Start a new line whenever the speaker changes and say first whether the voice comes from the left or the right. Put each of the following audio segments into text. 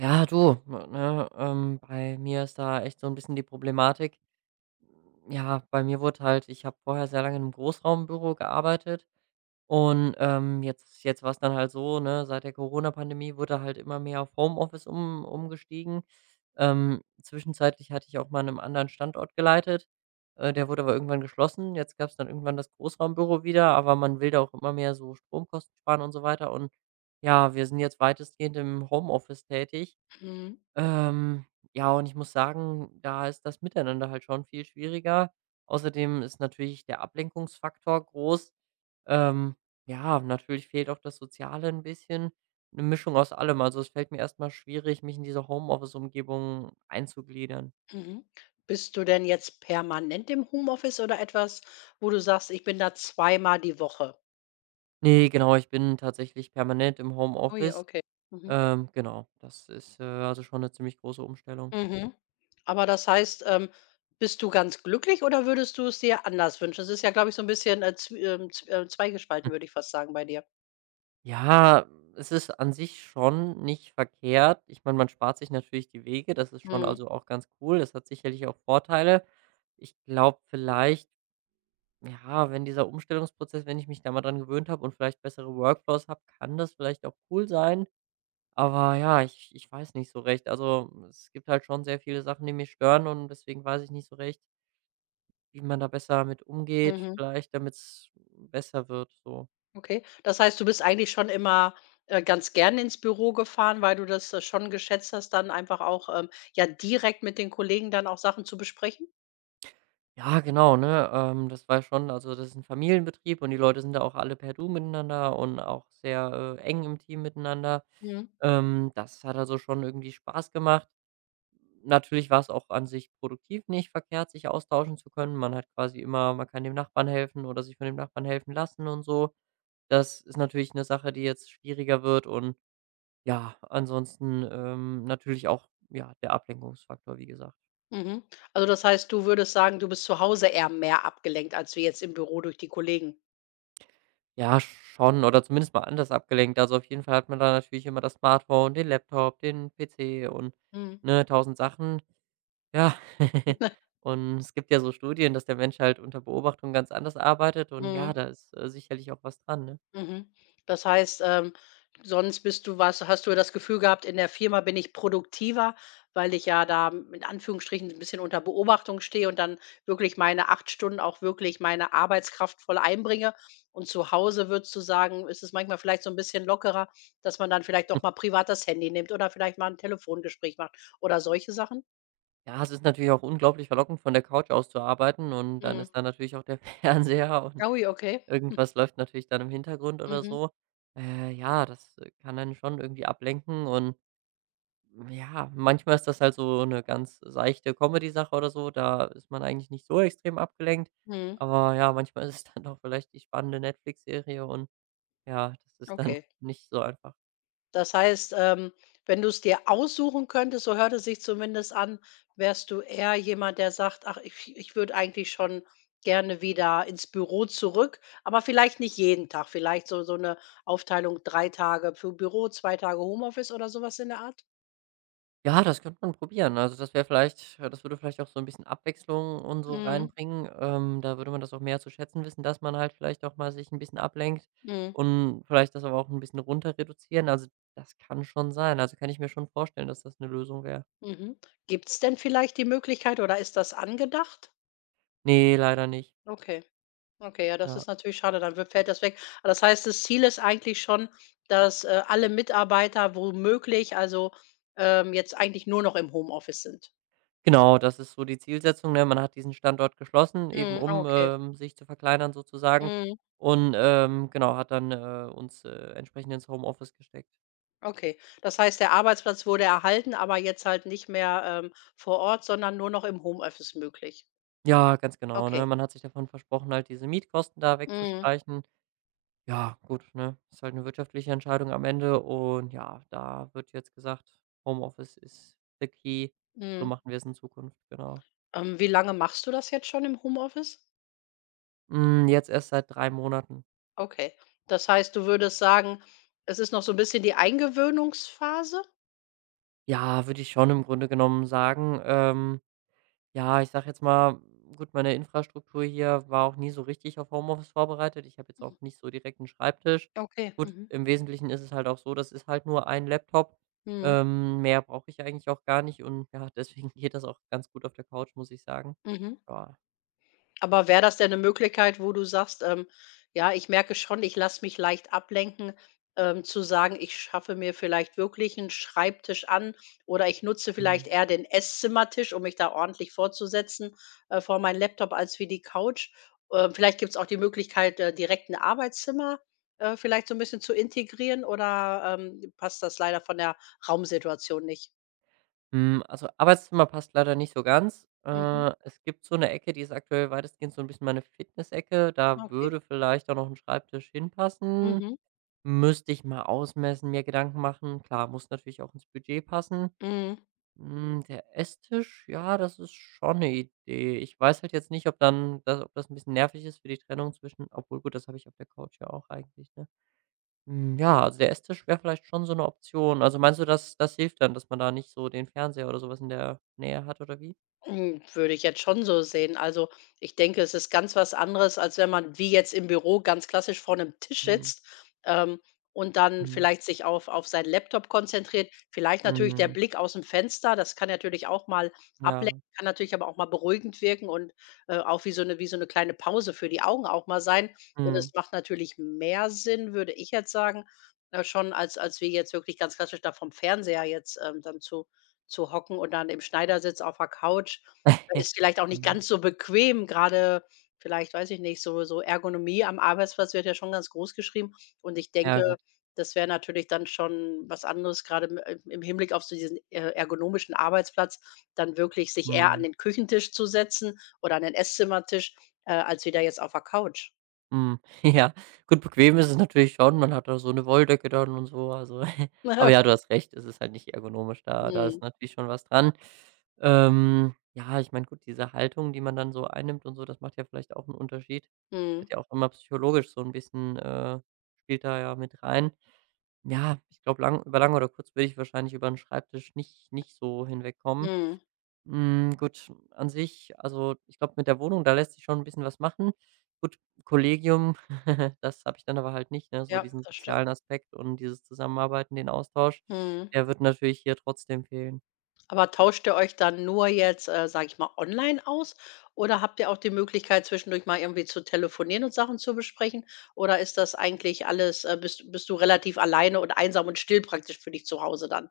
right: Ja, du, ne, bei mir ist da echt so ein bisschen die Problematik. Ja, bei mir wurde halt ich habe vorher sehr lange in einem Großraumbüro gearbeitet und, jetzt war es dann halt so, ne, seit der Corona-Pandemie wurde halt immer mehr auf Homeoffice um umgestiegen. Zwischenzeitlich hatte ich auch mal 'nen anderen Standort geleitet, der wurde aber irgendwann geschlossen. Jetzt gab es dann irgendwann das Großraumbüro wieder, aber man will da auch immer mehr so Stromkosten sparen und so weiter und ja, wir sind jetzt weitestgehend im Homeoffice tätig.
left: Mhm,
right: Ähm, ja, und ich muss sagen, da ist das Miteinander halt schon viel schwieriger. Außerdem ist natürlich der Ablenkungsfaktor groß. Ähm, ja, natürlich fehlt auch das Soziale ein bisschen. Eine Mischung aus allem. Also, es fällt mir erstmal schwierig, mich in diese Homeoffice-Umgebung einzugliedern.
left: mhm. Bist du denn jetzt permanent im Homeoffice oder etwas, wo du sagst: „Ich bin da zweimal die Woche?"
right: Ne, genau, ich bin tatsächlich permanent im
left: Oh ja,
right: Homeoffice.
left: okay. Mhm.
right: Genau, das ist, also, schon eine ziemlich große Umstellung.
left: Mhm. Aber das heißt, bist du ganz glücklich oder würdest du es dir anders wünschen? Es ist ja, glaube ich, so ein bisschen, zw zw zweigespalten, würde ich fast sagen, bei dir.
right: Ja, es ist an sich schon nicht verkehrt. Ich meine, man spart sich natürlich die Wege, das ist schon
left: Mhm,
right: also auch ganz cool. Das hat sicherlich auch Vorteile. Ich glaube vielleicht, ja, wenn dieser Umstellungsprozess, wenn ich mich da mal dran gewöhnt habe und vielleicht bessere Workflows habe, kann das vielleicht auch cool sein. Aber ja, ich weiß nicht so recht. Also es gibt halt schon sehr viele Sachen, die mich stören und deswegen weiß ich nicht so recht, wie man da besser mit umgeht,
left: mhm,
right: vielleicht damit es besser wird. So.
left: okay. Das heißt, du bist eigentlich schon immer, ganz gerne ins Büro gefahren, weil du das, schon geschätzt hast, dann einfach auch, ja, direkt mit den Kollegen dann auch Sachen zu besprechen?
right: Ja, genau, ne? Das war schon also, das ist ein Familienbetrieb und die Leute sind da auch alle per Du miteinander und auch sehr, eng im Team miteinander.
left: Mhm.
right: Das hat also schon irgendwie Spaß gemacht. Natürlich war es auch an sich produktiv nicht verkehrt, sich austauschen zu können. Man hat quasi immer man kann dem Nachbarn helfen oder sich von dem Nachbarn helfen lassen und so. Das ist natürlich eine Sache, die jetzt schwieriger wird und ja, ansonsten, natürlich auch, ja, der Ablenkungsfaktor, wie gesagt.
left: Mhm. Also das heißt, du würdest sagen, du bist zu Hause eher mehr abgelenkt, als wir jetzt im Büro durch die Kollegen?
right: Ja, schon oder zumindest mal anders abgelenkt. Also, auf jeden Fall hat man da natürlich immer das Smartphone, den Laptop, den PC und,
left: Mhm.
right: ne, tausend Sachen. Ja, und es gibt ja so Studien, dass der Mensch halt unter Beobachtung ganz anders arbeitet und ja,
left: Mhm,
right: da ist, sicherlich auch was dran, ne?
left: mhm. Das heißt, sonst bist du was hast du das Gefühl gehabt, in der Firma bin ich produktiver, weil ich ja da in Anführungsstrichen ein bisschen unter Beobachtung stehe und dann wirklich meine 8 Stunden auch wirklich meine Arbeitskraft voll einbringe. Und zu Hause würdest du sagen, ist es manchmal vielleicht so ein bisschen lockerer, dass man dann vielleicht doch mal privat das Handy nimmt oder vielleicht mal ein Telefongespräch macht oder solche Sachen?
right: Ja, es ist natürlich auch unglaublich verlockend, von der Couch aus zu arbeiten und dann
left: Mhm.
right: ist da natürlich auch der Fernseher und
left: Oh je, okay.
right: irgendwas läuft natürlich dann im Hintergrund
left: Hm,
right: oder
left: mhm,
right: so. Ja, das, kann einen schon irgendwie ablenken und ja, manchmal ist das halt so 'ne ganz seichte Comedy-Sache oder so, da ist man eigentlich nicht so extrem abgelenkt.
left: mhm,
right: Aber ja, manchmal ist es dann doch vielleicht die spannende Netflix-Serie und ja, das ist dann
left: okay.
right: nicht so einfach.
left: Das heißt, wenn du es dir aussuchen könntest, so hört es sich zumindest an, wärst du eher jemand, der sagt: „Ach, ich würde eigentlich schon gerne wieder ins Büro zurück", aber vielleicht nicht jeden Tag, vielleicht so eine Aufteilung 3 Tage für Büro, 2 Tage Homeoffice oder sowas in der Art?
right: Ja, das könnte man probieren. Also, das wäre vielleicht das würde vielleicht auch so ein bisschen Abwechslung und so
left: Mhm,
right: reinbringen. Da würde man das auch mehr zu schätzen wissen, dass man halt vielleicht auch mal sich ein bisschen ablenkt
left: mhm,
right: und vielleicht das aber auch ein bisschen runter reduzieren. Also, das kann schon sein. Also, kann ich mir schon vorstellen, dass das eine Lösung wäre.
left: mhm. Gibt's denn vielleicht die Möglichkeit oder ist das angedacht?
right: Nee, leider nicht.
left: Okay. Okay, ja, das
right: Ja.
left: ist natürlich schade, dann wird fällt das weg. Aber das heißt, das Ziel ist eigentlich schon, dass, alle Mitarbeiter womöglich also, jetzt eigentlich nur noch im Homeoffice sind.
right: Genau, das ist so die Zielsetzung, ne? Man hat diesen Standort geschlossen, eben
left: Mhm, ah,
right: um,
left: okay.
right: sich zu verkleinern sozusagen
left: Mhm,
right: und, genau, hat dann, uns, entsprechend ins Homeoffice gesteckt.
left: okay. Das heißt, der Arbeitsplatz wurde erhalten, aber jetzt halt nicht mehr, vor Ort, sondern nur noch im Homeoffice möglich.
right: Ja, ganz genau, ne?
left: Okay.
right: Man hat sich davon versprochen, halt diese Mietkosten da
left: Mhm,
right: wegzustreichen. Ja, gut, ne? Ist halt eine wirtschaftliche Entscheidung am Ende und ja, da wird jetzt gesagt, Homeoffice ist the key. So
left: mhm.
right: machen wir es in Zukunft, genau.
left: Wie lange machst du das jetzt schon im Homeoffice?
right: Hm, jetzt erst seit 3 Monaten.
left: Okay. Das heißt, du würdest sagen, es ist noch so ein bisschen die Eingewöhnungsphase?
right: Ja, würde ich schon im Grunde genommen sagen, ja, ich sag jetzt mal, gut, meine Infrastruktur hier war auch nie so richtig auf Homeoffice vorbereitet. Ich habe jetzt auch nicht so direkt einen Schreibtisch.
left: Okay.
right: Gut,
left: Mhm.
right: im Wesentlichen ist es halt auch so, das ist halt nur ein Laptop.
left: Mhm.
right: Mehr brauche ich eigentlich auch gar nicht und ja, deswegen geht das auch ganz gut auf der Couch, muss ich sagen.
left: Mhm.
right: Ja,
left: Aber wäre das denn eine Möglichkeit, wo du sagst: „Ja, ich merke schon, ich lasse mich leicht ablenken", zu sagen: „Ich schaffe mir vielleicht wirklich einen Schreibtisch an oder ich nutze
right: mhm.
left: vielleicht eher den Esszimmertisch, um mich da ordentlich vorzusetzen, vor meinen Laptop als wie die Couch." Vielleicht gibt es auch die Möglichkeit, direkt ein Arbeitszimmer, vielleicht so ein bisschen zu integrieren oder, passt das leider von der Raumsituation nicht?
right: Also, Arbeitszimmer passt leider nicht so ganz.
left: Mhm.
right: Es gibt so eine Ecke, die ist aktuell weitestgehend so ein bisschen meine Fitness-Ecke. Da
left: Okay.
right: würde vielleicht auch noch ein Schreibtisch hinpassen.
left: Mhm.
right: Müsste ich mal ausmessen, mir Gedanken machen. Klar, muss natürlich auch ins Budget passen.
left: Mhm.
right: Der Esstisch, ja, das ist schon eine Idee. Ich weiß halt jetzt nicht, ob dann da ob das ein bisschen nervig ist für die Trennung zwischen obwohl gut, das habe ich auf der Couch ja auch eigentlich, ne? Ja, also, der Esstisch wäre vielleicht schon so eine Option. Also, meinst du, dass das hilft dann, dass man da nicht so den Fernseher oder sowas in der Nähe hat oder wie?
left: Hm, würde ich jetzt schon so sehen. Also, ich denke, es ist ganz was anderes, als wenn man wie jetzt im Büro ganz klassisch vor einem Tisch
right: Mhm,
left: sitzt, ähm, und dann
right: mhm,
left: vielleicht sich auf seinen Laptop konzentriert. Vielleicht natürlich der
right: mhm,
left: Blick aus dem Fenster, das kann natürlich auch mal ablenken,
right: ja,
left: kann natürlich aber auch mal beruhigend wirken und, auch wie so eine kleine Pause für die Augen auch mal sein. Und
right: mhm.
left: es macht natürlich mehr Sinn, würde ich jetzt sagen, schon als wir jetzt wirklich ganz klassisch da vom Fernseher jetzt, dann zu hocken und dann im Schneidersitz auf der Couch ist vielleicht auch nicht
right: Ja,
left: ganz so bequem, gerade vielleicht, weiß ich nicht, so Ergonomie am Arbeitsplatz wird ja schon ganz groß geschrieben und ich
right: ja
left: denke,
right: gut,
left: das wäre natürlich dann schon was anderes, gerade im Hinblick auf so diesen, ergonomischen Arbeitsplatz, dann wirklich sich eher an
right: mhm.
left: den Küchentisch zu setzen oder an den Esszimmertisch, als wieder jetzt auf der Couch.
right: Mhm. Ja, gut, bequem ist es natürlich schon. Man hat da so eine Wolldecke dann und so, also aber ja, du hast recht, es ist halt nicht ergonomisch. Da da ist
left: Mhm.
right: natürlich schon was dran. Ja, ich meine, gut, diese Haltung, die man dann so einnimmt und so, das macht ja vielleicht auch einen Unterschied.
left: Mhm.
right: Wird ja auch immer psychologisch so ein bisschen spielt da ja mit rein. Ja, ich glaube, lang über lang oder kurz würde ich wahrscheinlich über einen Schreibtisch nicht so hinwegkommen.
left: Mhm.
right: Gut, an sich also, ich glaube, mit der Wohnung, da lässt sich schon ein bisschen was machen. Gut, Kollegium, das habe ich dann aber halt nicht, ne, so
left: Ja,
right: diesen
left: das stimmt.
right: sozialen Aspekt und dieses Zusammenarbeiten, den Austausch,
left: Mhm.
right: der wird natürlich hier trotzdem fehlen.
left: Aber tauscht ihr euch dann nur jetzt, sage ich mal, online aus oder habt ihr auch die Möglichkeit, zwischendurch mal irgendwie zu telefonieren und Sachen zu besprechen? Oder ist das eigentlich alles bist du relativ alleine und einsam und still praktisch für dich zu Hause dann?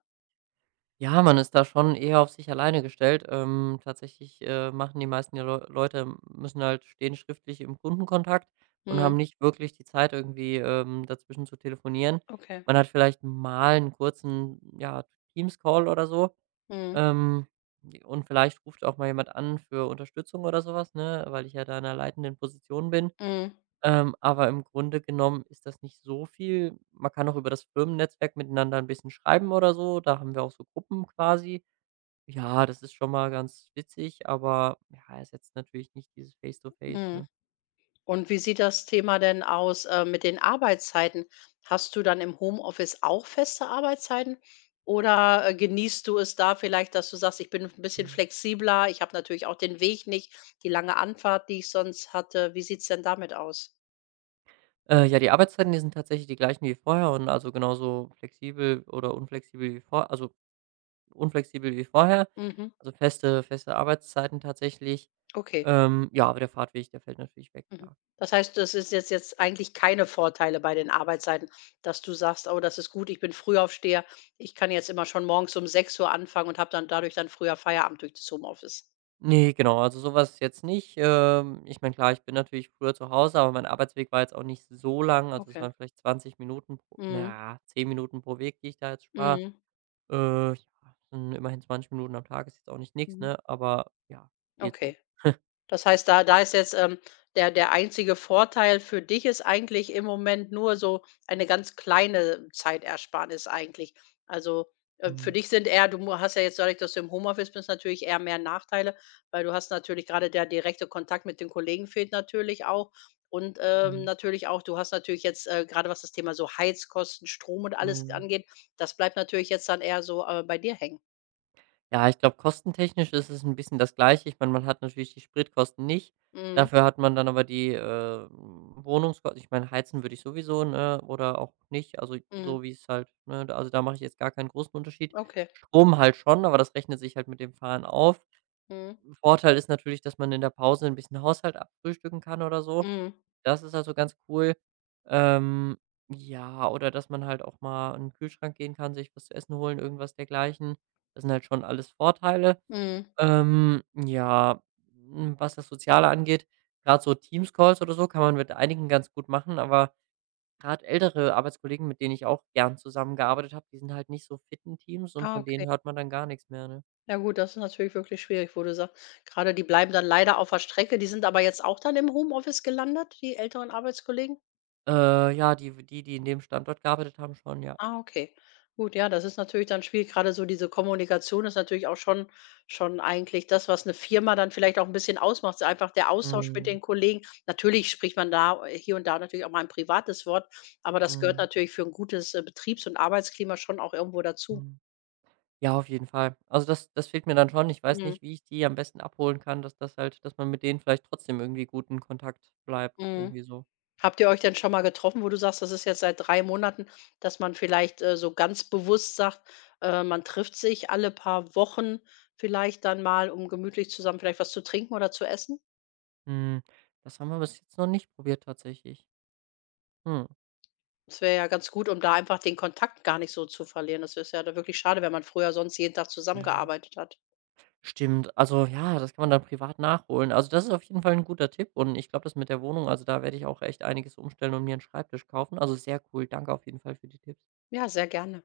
right: Ja, man ist da schon eher auf sich alleine gestellt. Tatsächlich, machen die meisten der Leute müssen halt stehen schriftlich im Kundenkontakt und
left: Mhm.
right: haben nicht wirklich die Zeit, irgendwie, dazwischen zu telefonieren.
left: Okay.
right: Man hat vielleicht mal einen kurzen, ja, Teams-Call oder so.
left: Mhm.
right: Ähm, und vielleicht ruft auch mal jemand an für Unterstützung oder sowas, ne, weil ich ja da in 'ner leitenden Position bin.
left: Mhm.
right: Aber im Grunde genommen ist das nicht so viel. Man kann auch über das Firmennetzwerk miteinander ein bisschen schreiben oder so. Da haben wir auch so Gruppen quasi. Ja, das ist schon mal ganz witzig, aber ja, ersetzt natürlich nicht dieses Face to Face,
left: Mhm.
right: ne?
left: Und wie sieht das Thema denn aus, mit den Arbeitszeiten? Hast du dann im Homeoffice auch feste Arbeitszeiten oder, genießt du es da vielleicht, dass du sagst: „Ich bin ein bisschen
right: Mhm.
left: flexibler, ich habe natürlich auch den Weg nicht, die lange Anfahrt, die ich sonst hatte." Wie sieht's denn damit aus?
right: Ja, die Arbeitszeiten, die sind tatsächlich die gleichen wie vorher und also genauso flexibel oder unflexibel wie vor also unflexibel wie vorher,
left: Mhm,
right: also feste Arbeitszeiten tatsächlich.
left: okay.
right: Ja, aber der Fahrtweg, der fällt natürlich weg,
left: Mhm.
right: klar.
left: Das heißt, das ist jetzt eigentlich keine Vorteile bei den Arbeitszeiten, dass du sagst: „Oh, das ist gut, ich bin Frühaufsteher. Ich kann jetzt immer schon morgens um 6 Uhr anfangen und habe dann dadurch dann früher Feierabend durch das Homeoffice."
right: Ne, genau, also sowas was jetzt nicht. Ich meine, klar, ich bin natürlich früher zu Hause, aber mein Arbeitsweg war jetzt auch nicht so lang. Also, es
left: Okay.
right: waren vielleicht 20 Minuten pro na
left: Mhm.
right: ja, 10 Minuten pro Weg, die ich da jetzt spare.
left: Mhm.
right: Ja, sind immerhin 20 Minuten am Tag, ist jetzt auch nicht nix,
left: Mhm.
right: ne, aber ja, geht so.
left: Okay. Das heißt, da ist jetzt, der einzige Vorteil für dich ist eigentlich im Moment nur so eine ganz kleine Zeitersparnis eigentlich. Also, für
right: Mhm.
left: dich sind eher du mu hast ja jetzt dadurch, dass du im Homeoffice bist, natürlich eher mehr Nachteile, weil du hast natürlich gerade der direkte Kontakt mit den Kollegen fehlt natürlich auch und,
right: Mhm.
left: natürlich auch du hast natürlich jetzt, grade was das Thema so Heizkosten, Strom und alles
right: Mhm.
left: angeht, das bleibt natürlich jetzt dann eher so, bei dir hängen.
right: Ja, ich glaube, kostentechnisch ist es ein bisschen das Gleiche. Ich meine, man hat natürlich die Spritkosten nicht.
left: Mhm.
right: Dafür hat man dann aber die, Wohnungsko ich meine, heizen würde ich sowieso, ne, oder auch nicht, also
left: Mhm.
right: so wie es halt ne, da also da mache ich jetzt gar keinen großen Unterschied.
left: Okay.
right: Strom halt schon, aber das rechnet sich halt mit dem Fahren auf.
left: Mhm.
right: Vorteil ist natürlich, dass man in der Pause ein bisschen Haushalt abfrühstücken kann oder so.
left: Mhm,
right: Das ist also ganz cool. Ähm, ja, oder dass man halt auch mal in den Kühlschrank gehen kann, sich was zu essen holen, irgendwas dergleichen. Das sind halt schon alles Vorteile.
left: mhm.
right: Ähm, ja, Was das Soziale angeht, gerade so Teams-Calls oder so kann man mit einigen ganz gut machen, aber gerade ältere Arbeitskollegen, mit denen ich auch gern zusammengearbeitet habe, die sind halt nicht so fit in Teams und
left: Ah,
right: von denen
left: okay.
right: hört man dann gar nichts mehr, ne?
left: Ja gut, das ist natürlich wirklich schwierig, wo du sagst grade die bleiben dann leider auf der Strecke. Die sind aber jetzt auch dann im Homeoffice gelandet, die älteren Arbeitskollegen?
right: Ja, die die, die in dem Standort gearbeitet haben, schon, ja.
left: Ah, okay. Gut, ja, das ist natürlich dann schwierig. Gerade so diese Kommunikation ist natürlich auch schon eigentlich das, was eine Firma dann vielleicht auch ein bisschen ausmacht, so einfach der Austausch mit
right: Mhm.
left: den Kollegen. Natürlich spricht man da hier und da natürlich auch mal ein privates Wort, aber das gehört
right: Mhm.
left: natürlich für ein gutes, Betriebs und Arbeitsklima schon auch irgendwo dazu.
right: Mhm. Ja, auf jeden Fall. Also, das das fehlt mir dann schon. Ich weiß
left: Mhm,
right: nicht, wie ich die am besten abholen kann, dass das halt dass man mit denen vielleicht trotzdem irgendwie guten Kontakt bleibt,
left: mhm.
right: irgendwie so.
left: Habt ihr euch denn schon mal getroffen, wo du sagst, das ist jetzt seit 3 Monaten, dass man vielleicht, so ganz bewusst sagt, man trifft sich alle paar Wochen vielleicht dann mal, um gemütlich zusammen vielleicht was zu trinken oder zu essen?
right: Mhm. Das haben wir bis jetzt noch nicht probiert tatsächlich. Mhm.
left: Das wäre ja ganz gut, um da einfach den Kontakt gar nicht so zu verlieren. Das ist ja da wirklich schade, wenn man früher sonst jeden Tag
right: Ja.
left: zusammengearbeitet hat.
right: Stimmt. Also ja, das kann man dann privat nachholen. Also, das ist auf jeden Fall ein guter Tipp und ich glaube, das mit der Wohnung also, da werde ich auch echt einiges umstellen und mir einen Schreibtisch kaufen. Also, sehr cool. Danke auf jeden Fall für die Tipps.
left: Ja, sehr gerne.